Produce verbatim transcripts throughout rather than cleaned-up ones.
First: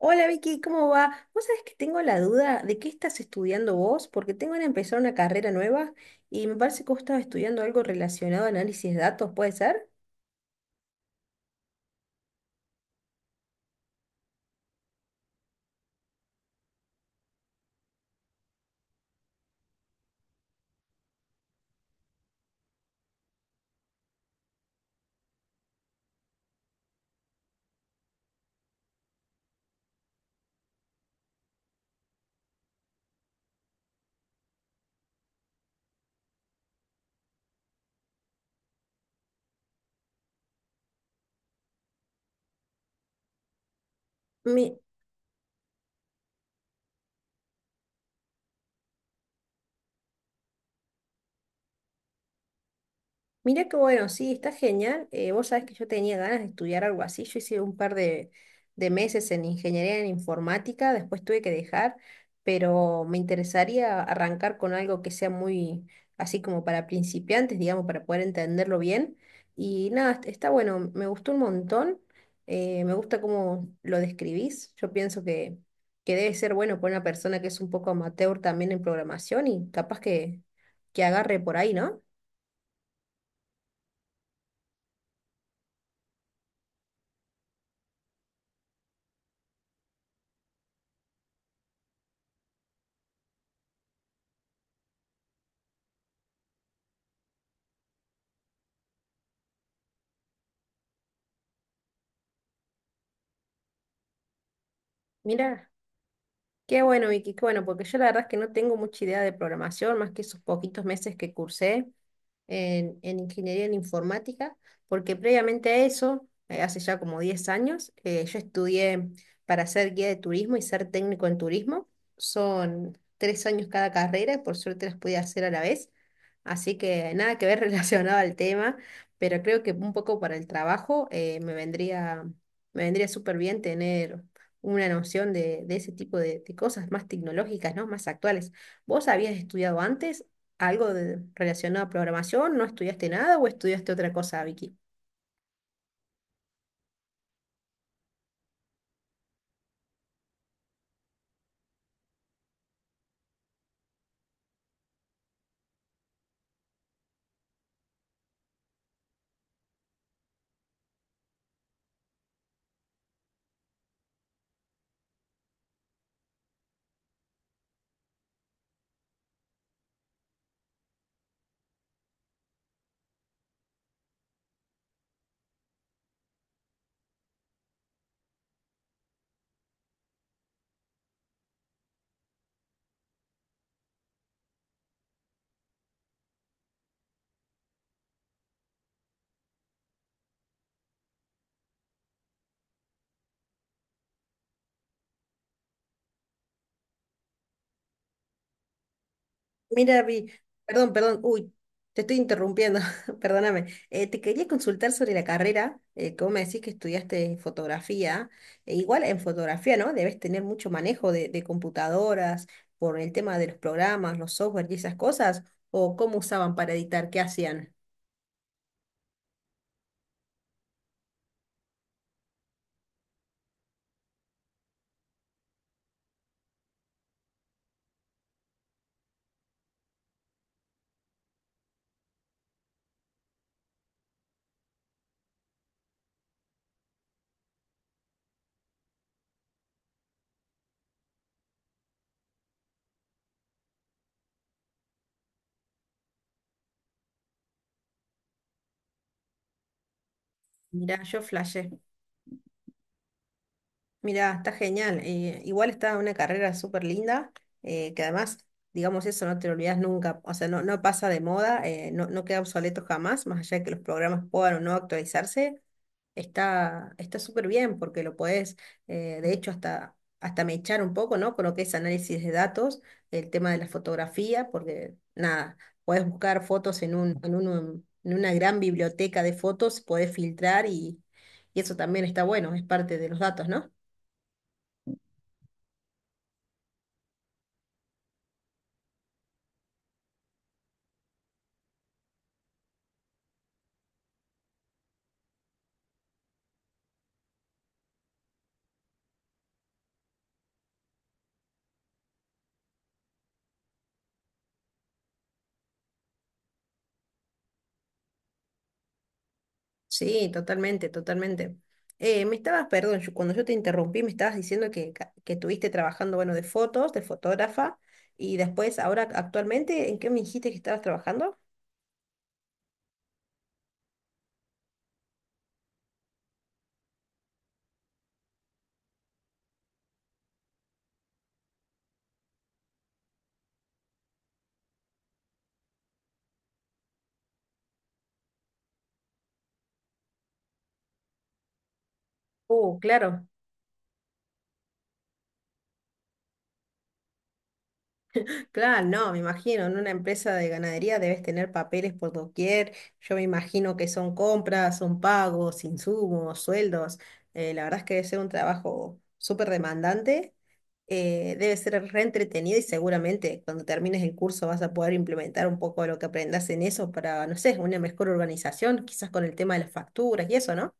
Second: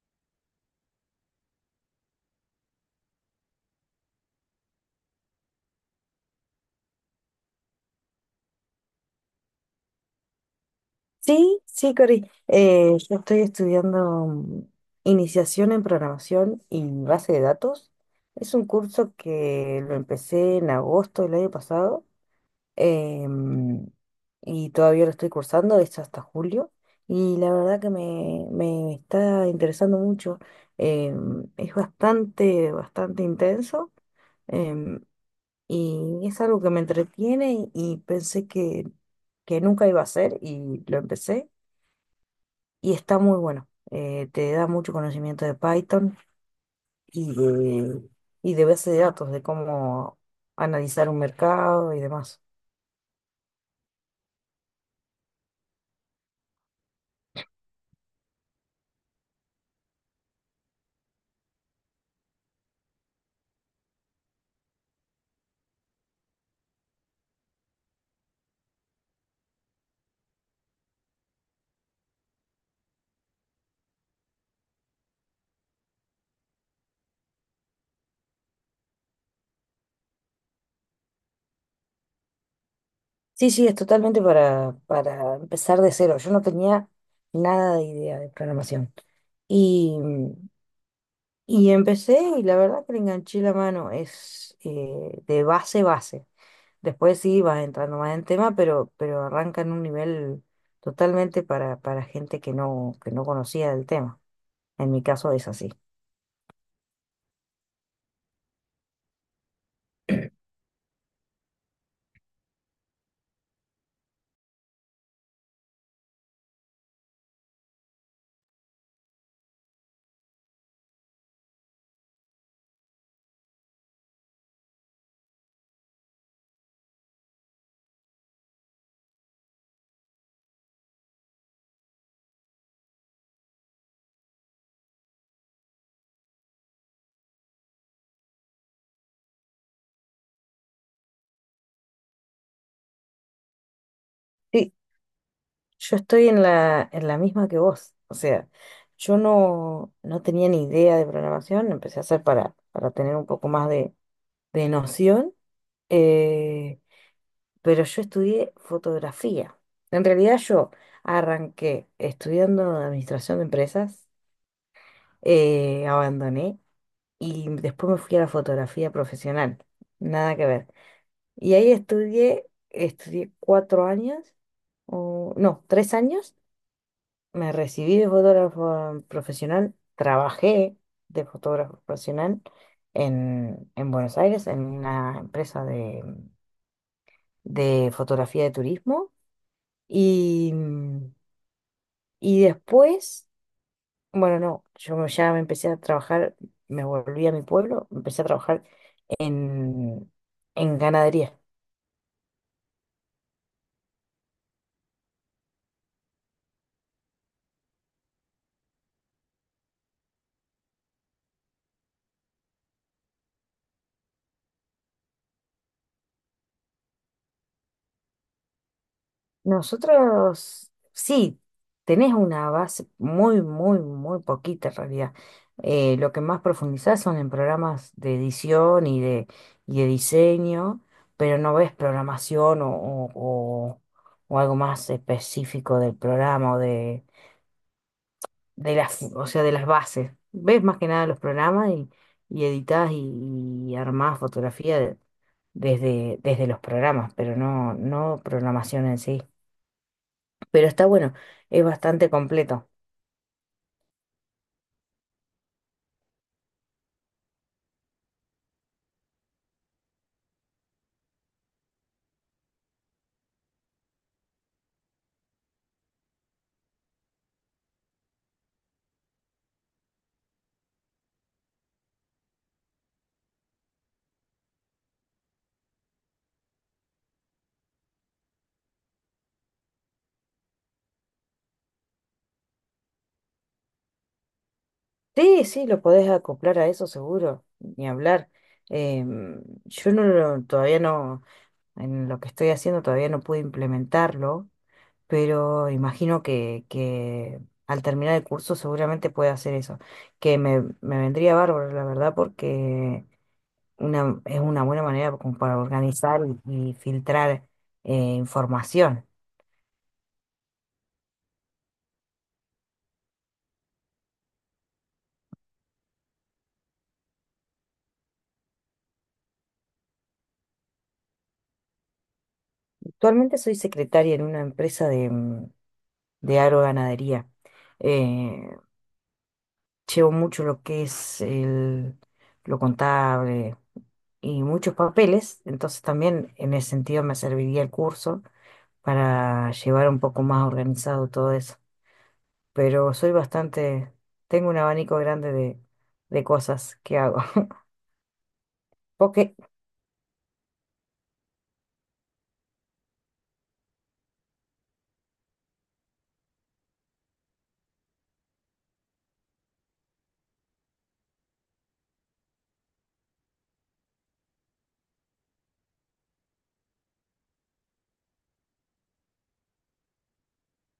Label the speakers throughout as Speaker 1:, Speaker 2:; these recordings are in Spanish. Speaker 1: Hola Vicky, ¿cómo va? Vos sabés que tengo la duda de qué estás estudiando vos, porque tengo que empezar una carrera nueva y me parece que vos estabas estudiando algo relacionado a análisis de datos, ¿puede ser?
Speaker 2: Sí, sí, Cori. Eh, yo estoy estudiando mm, iniciación en programación y base de datos. Es un curso que lo empecé en agosto del año pasado, em, y todavía lo estoy cursando, es hasta julio. Y la verdad que me, me está interesando mucho. Em, es bastante, bastante intenso, em, y es algo que me entretiene y, y pensé que, que nunca iba a hacer y lo empecé y está muy bueno. Eh, te da
Speaker 1: Mi-
Speaker 2: mucho conocimiento de Python y de, y de base de datos, de cómo analizar un mercado y demás.
Speaker 1: Mira que bueno, sí, está genial. Eh, vos sabés que yo tenía ganas de estudiar algo así. Yo hice un par de, de meses en ingeniería en informática, después tuve que dejar, pero me interesaría arrancar con algo que sea muy así como para principiantes, digamos, para poder entenderlo bien. Y nada, est- está bueno, me gustó un montón. Eh, me gusta cómo lo describís. Yo pienso que, que debe ser bueno para una persona que es un poco amateur también en programación y capaz que, que agarre por ahí, ¿no?
Speaker 2: Sí, sí, es totalmente para, para empezar de cero. Yo no tenía nada de idea de programación. Y, y empecé y la verdad que le enganché la mano. Es eh, de base, base. Después sí vas entrando más en tema, pero, pero arranca en un nivel totalmente para, para gente que no, que no conocía el tema. En mi caso es
Speaker 1: Mira.
Speaker 2: así.
Speaker 1: Qué bueno, Vicky, qué bueno, porque yo la verdad es que no tengo mucha idea de programación, más que esos poquitos meses que cursé en, en ingeniería en informática, porque previamente a eso, eh, hace ya como diez años, eh, yo estudié para ser guía de turismo y ser técnico en turismo. Son tres años cada carrera, y por suerte las pude hacer a la vez. Así que nada que ver relacionado al tema, pero creo que un poco para el trabajo eh, me vendría, me vendría súper bien tener una noción de, de ese tipo de, de cosas más tecnológicas, ¿no? Más actuales. ¿Vos habías estudiado antes algo de, relacionado a programación? ¿No estudiaste nada o estudiaste otra cosa,
Speaker 2: Sí,
Speaker 1: Vicky?
Speaker 2: yo estoy en la, en la misma que vos. O sea, yo no, no tenía ni idea de programación, empecé a hacer para, para tener un poco más de, de noción, eh, pero yo estudié fotografía. En realidad yo arranqué estudiando administración de empresas, eh, abandoné y después me fui a la fotografía profesional. Nada que ver. Y ahí estudié, estudié cuatro años, o, no, tres años. Me recibí de fotógrafo profesional, trabajé de fotógrafo profesional en, en Buenos Aires, en una empresa de, de fotografía de turismo. Y, y después, bueno, no, yo ya me empecé a trabajar, me volví a mi pueblo, empecé a trabajar
Speaker 1: Mira,
Speaker 2: en,
Speaker 1: Vi,
Speaker 2: en
Speaker 1: perdón, perdón,
Speaker 2: ganadería.
Speaker 1: uy, te estoy interrumpiendo, perdóname. Eh, te quería consultar sobre la carrera, eh, que vos me decís que estudiaste fotografía. E igual en fotografía, ¿no? Debes tener mucho manejo de, de computadoras por el tema de los programas, los software y esas cosas, o cómo usaban para editar, qué hacían.
Speaker 2: Nosotros sí, tenés una base muy, muy, muy poquita en realidad. Eh, lo que más profundizás son en programas de edición y de, y de diseño, pero no ves programación o, o- o- o algo más específico del programa o de, de las, o sea, de las bases. Ves más que nada los programas y, y editás y, y armás fotografía de- desde, desde los programas, pero no, no programación en sí. Pero está
Speaker 1: Mira,
Speaker 2: bueno,
Speaker 1: yo
Speaker 2: es
Speaker 1: flashé.
Speaker 2: bastante completo.
Speaker 1: Mira, está genial. Eh, igual está una carrera súper linda, eh, que además, digamos, eso no te lo olvidas nunca, o sea, no, no pasa de moda, eh, no, no queda obsoleto jamás, más allá de que los programas puedan o no actualizarse, está está súper bien porque lo podés, eh, de hecho, hasta, hasta echar un poco, ¿no? Con lo que es análisis de datos, el tema de la fotografía, porque nada, podés buscar fotos en un, en un- en una gran biblioteca de fotos, podés filtrar y, y eso también está bueno, es parte de los datos, ¿no?
Speaker 2: Sí, sí, lo podés acoplar a eso seguro, ni hablar. Em, yo no lo- todavía no, en lo que estoy haciendo todavía no pude implementarlo, pero imagino que, que al terminar el curso seguramente puede hacer eso, que me, me vendría bárbaro, la verdad, porque una, es una buena manera como para organizar y, y filtrar eh, información.
Speaker 1: Sí, totalmente, totalmente. Eh, me estabas, perdón, yo- cuando yo te interrumpí, me estabas diciendo que, ca- que estuviste trabajando, bueno, de fotos, de fotógrafa, y después, ahora, actualmente, ¿en qué me dijiste que estabas trabajando?
Speaker 2: Actualmente soy secretaria en una empresa de agroganadería. Eh, Llevo mucho lo que es el, lo contable y muchos papeles, entonces también en ese sentido me serviría el curso para llevar un poco más organizado todo eso.
Speaker 1: Uh,
Speaker 2: Pero soy
Speaker 1: claro,
Speaker 2: bastante, tengo un abanico grande de, de cosas que hago.
Speaker 1: claro, no, me
Speaker 2: Porque
Speaker 1: imagino, en una empresa de ganadería debes tener papeles por doquier, yo me imagino que son compras, son pagos, insumos, sueldos, eh, la verdad es que debe ser un trabajo súper demandante eh, debe ser reentretenido y seguramente cuando termines el curso vas a poder implementar un poco de lo que aprendas en eso para, no sé, una mejor organización, quizás con el tema de las facturas y eso, ¿no?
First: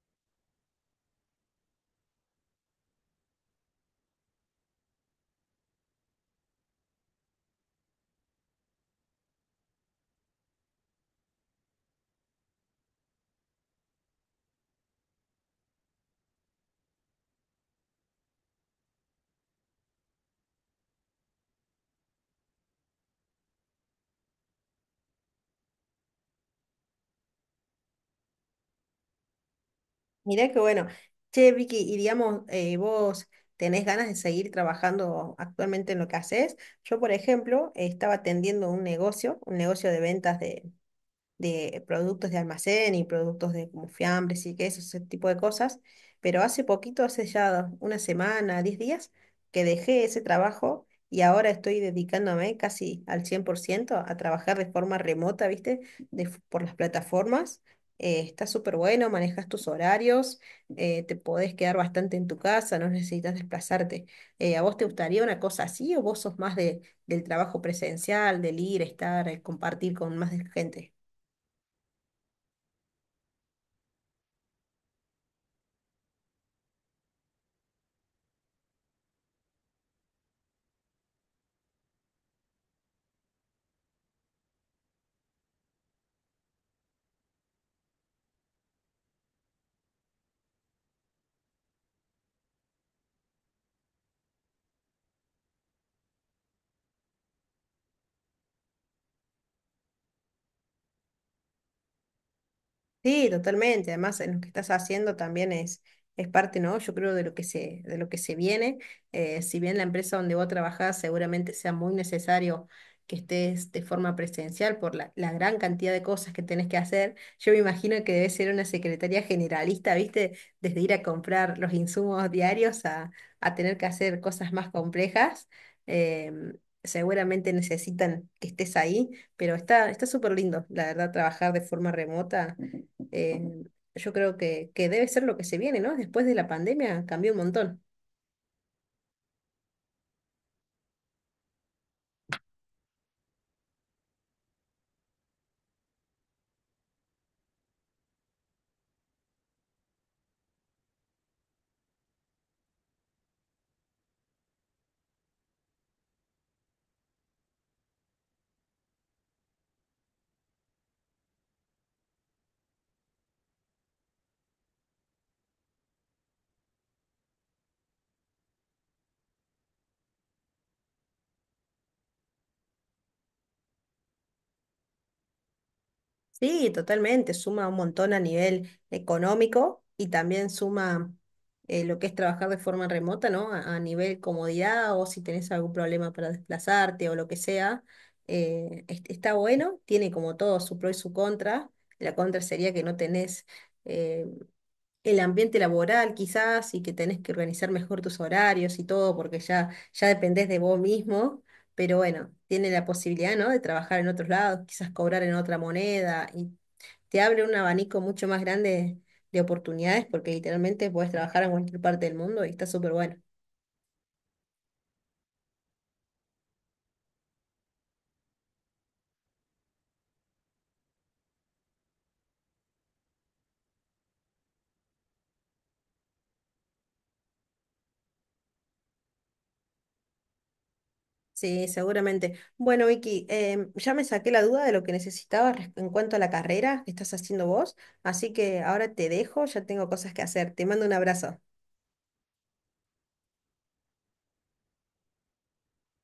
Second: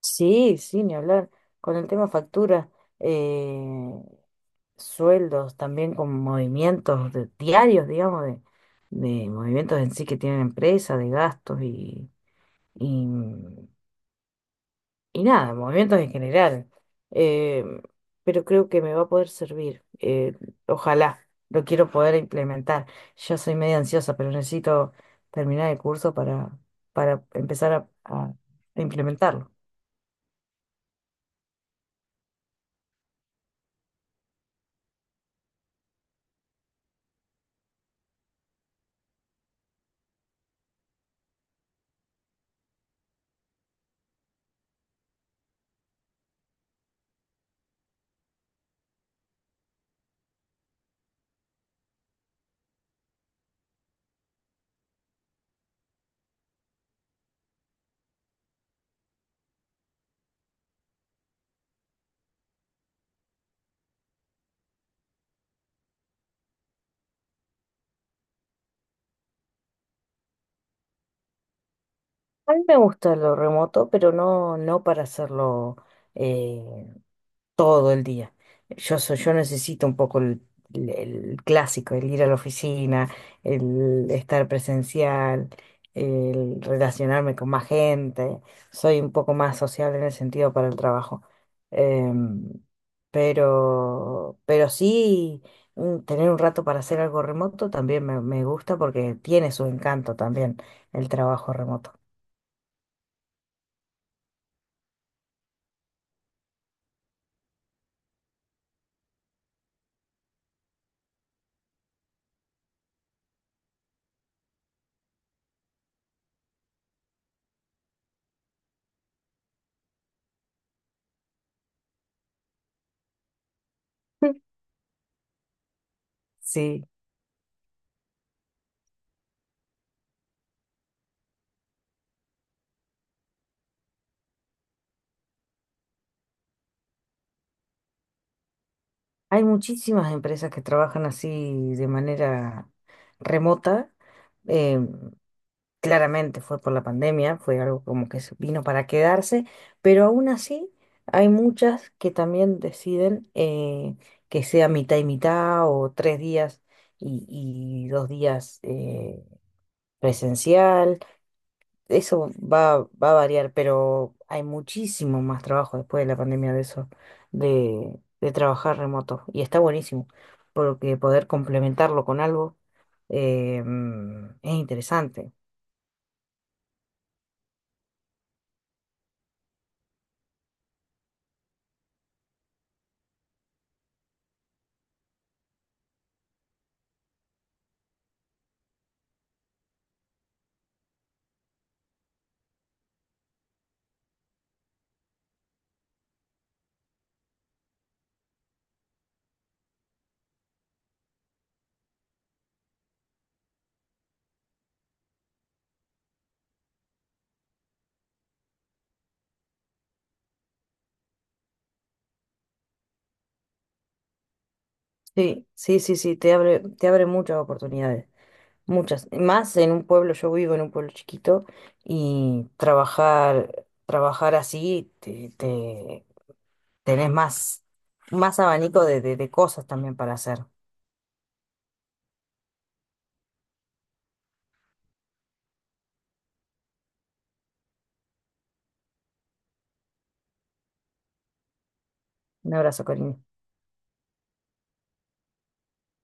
Speaker 2: sí, sí, ni hablar. Con el tema factura, eh, sueldos, también con movimientos de- diarios, digamos, de, de movimientos en sí que tienen empresa de gastos y, y, y nada, movimientos en general. Eh, pero creo que me va a poder servir. eh, ojalá, lo quiero poder implementar. Ya soy medio ansiosa, pero necesito terminar el curso para, para empezar a, a a implementarlo.
Speaker 1: Mirá que bueno. Che, Vicky, y digamos, eh, vos tenés ganas de seguir trabajando actualmente en lo que haces. Yo, por ejemplo, eh, estaba atendiendo un negocio, un negocio de ventas de de productos de almacén y productos de como fiambres y quesos, ese tipo de cosas, pero hace poquito, hace ya una semana, diez días, que dejé ese trabajo y ahora estoy dedicándome casi al cien por ciento a trabajar de forma remota, ¿viste? De f- por las plataformas. Eh, está súper bueno, manejas tus horarios, eh, te podés quedar bastante en tu casa, no necesitas desplazarte. Eh, ¿a vos te gustaría una cosa así o vos sos más de, del trabajo presencial, del ir, estar, eh, compartir con más gente?
Speaker 2: A mí me gusta lo remoto, pero no, no para hacerlo. eh, todo el día. Yo, soy- yo necesito un poco el, el- el clásico, el ir a la oficina, el estar presencial, el relacionarme con más gente. Soy un poco más social en el sentido para el trabajo. Em, pero, pero sí, mm, tener un rato para hacer algo remoto también me, me gusta porque tiene su encanto también el trabajo remoto.
Speaker 1: Sí, totalmente. Además, en lo que estás haciendo también es, es parte, ¿no? Yo creo de lo que se, de lo que se viene. Eh, si bien la empresa donde vos trabajás seguramente sea muy necesario que estés de forma presencial por la, la gran cantidad de cosas que tenés que hacer, yo me imagino que debe ser una secretaría generalista, ¿viste? Desde ir a comprar los insumos diarios a, a tener que hacer cosas más complejas. Em,
Speaker 2: Sí.
Speaker 1: seguramente necesitan que estés ahí. Pero está, está súper lindo, la verdad, trabajar de forma remota eh, yo creo que, que debe ser lo que se viene, ¿no? Después de la pandemia cambió un montón.
Speaker 2: Hay muchísimas empresas que trabajan así de manera remota. Eh, claramente fue por la pandemia, fue algo como que se vino para quedarse, pero aún así hay muchas que también deciden eh, que sea mitad y mitad o tres días y, y dos días, eh, presencial. Eso va, va a variar, pero hay muchísimo más trabajo después de la pandemia de eso, de, de trabajar remoto. Y está buenísimo, porque poder complementarlo con algo, eh, mm, es interesante.
Speaker 1: Sí, totalmente, suma un montón a nivel económico y también suma eh, lo que es trabajar de forma remota, ¿no? A, a nivel comodidad o si tenés algún problema para desplazarte o lo que sea. Eh, es- está bueno, tiene como todo su pro y su contra. La contra sería que no tenés eh, el ambiente laboral quizás y que tenés que organizar mejor tus horarios y todo porque ya, ya dependés de vos mismo, pero bueno, tiene la posibilidad, ¿no? De trabajar en otros lados, quizás cobrar en otra moneda y te abre un abanico mucho más grande de oportunidades porque literalmente podés trabajar en cualquier parte del mundo y está súper bueno.
Speaker 2: Sí, sí, sí, sí, te abre, te abre muchas oportunidades, muchas. Más en un pueblo, yo vivo en un pueblo chiquito y trabajar, trabajar así, te, te- tenés más, más abanico de, de de cosas también para hacer.
Speaker 1: Sí, seguramente. Bueno, Vicky, em, ya me saqué la duda de lo que necesitaba res- en cuanto a la carrera que estás haciendo vos, así que ahora te dejo, ya tengo cosas que hacer. Te mando un abrazo.
Speaker 2: Un abrazo, Corina.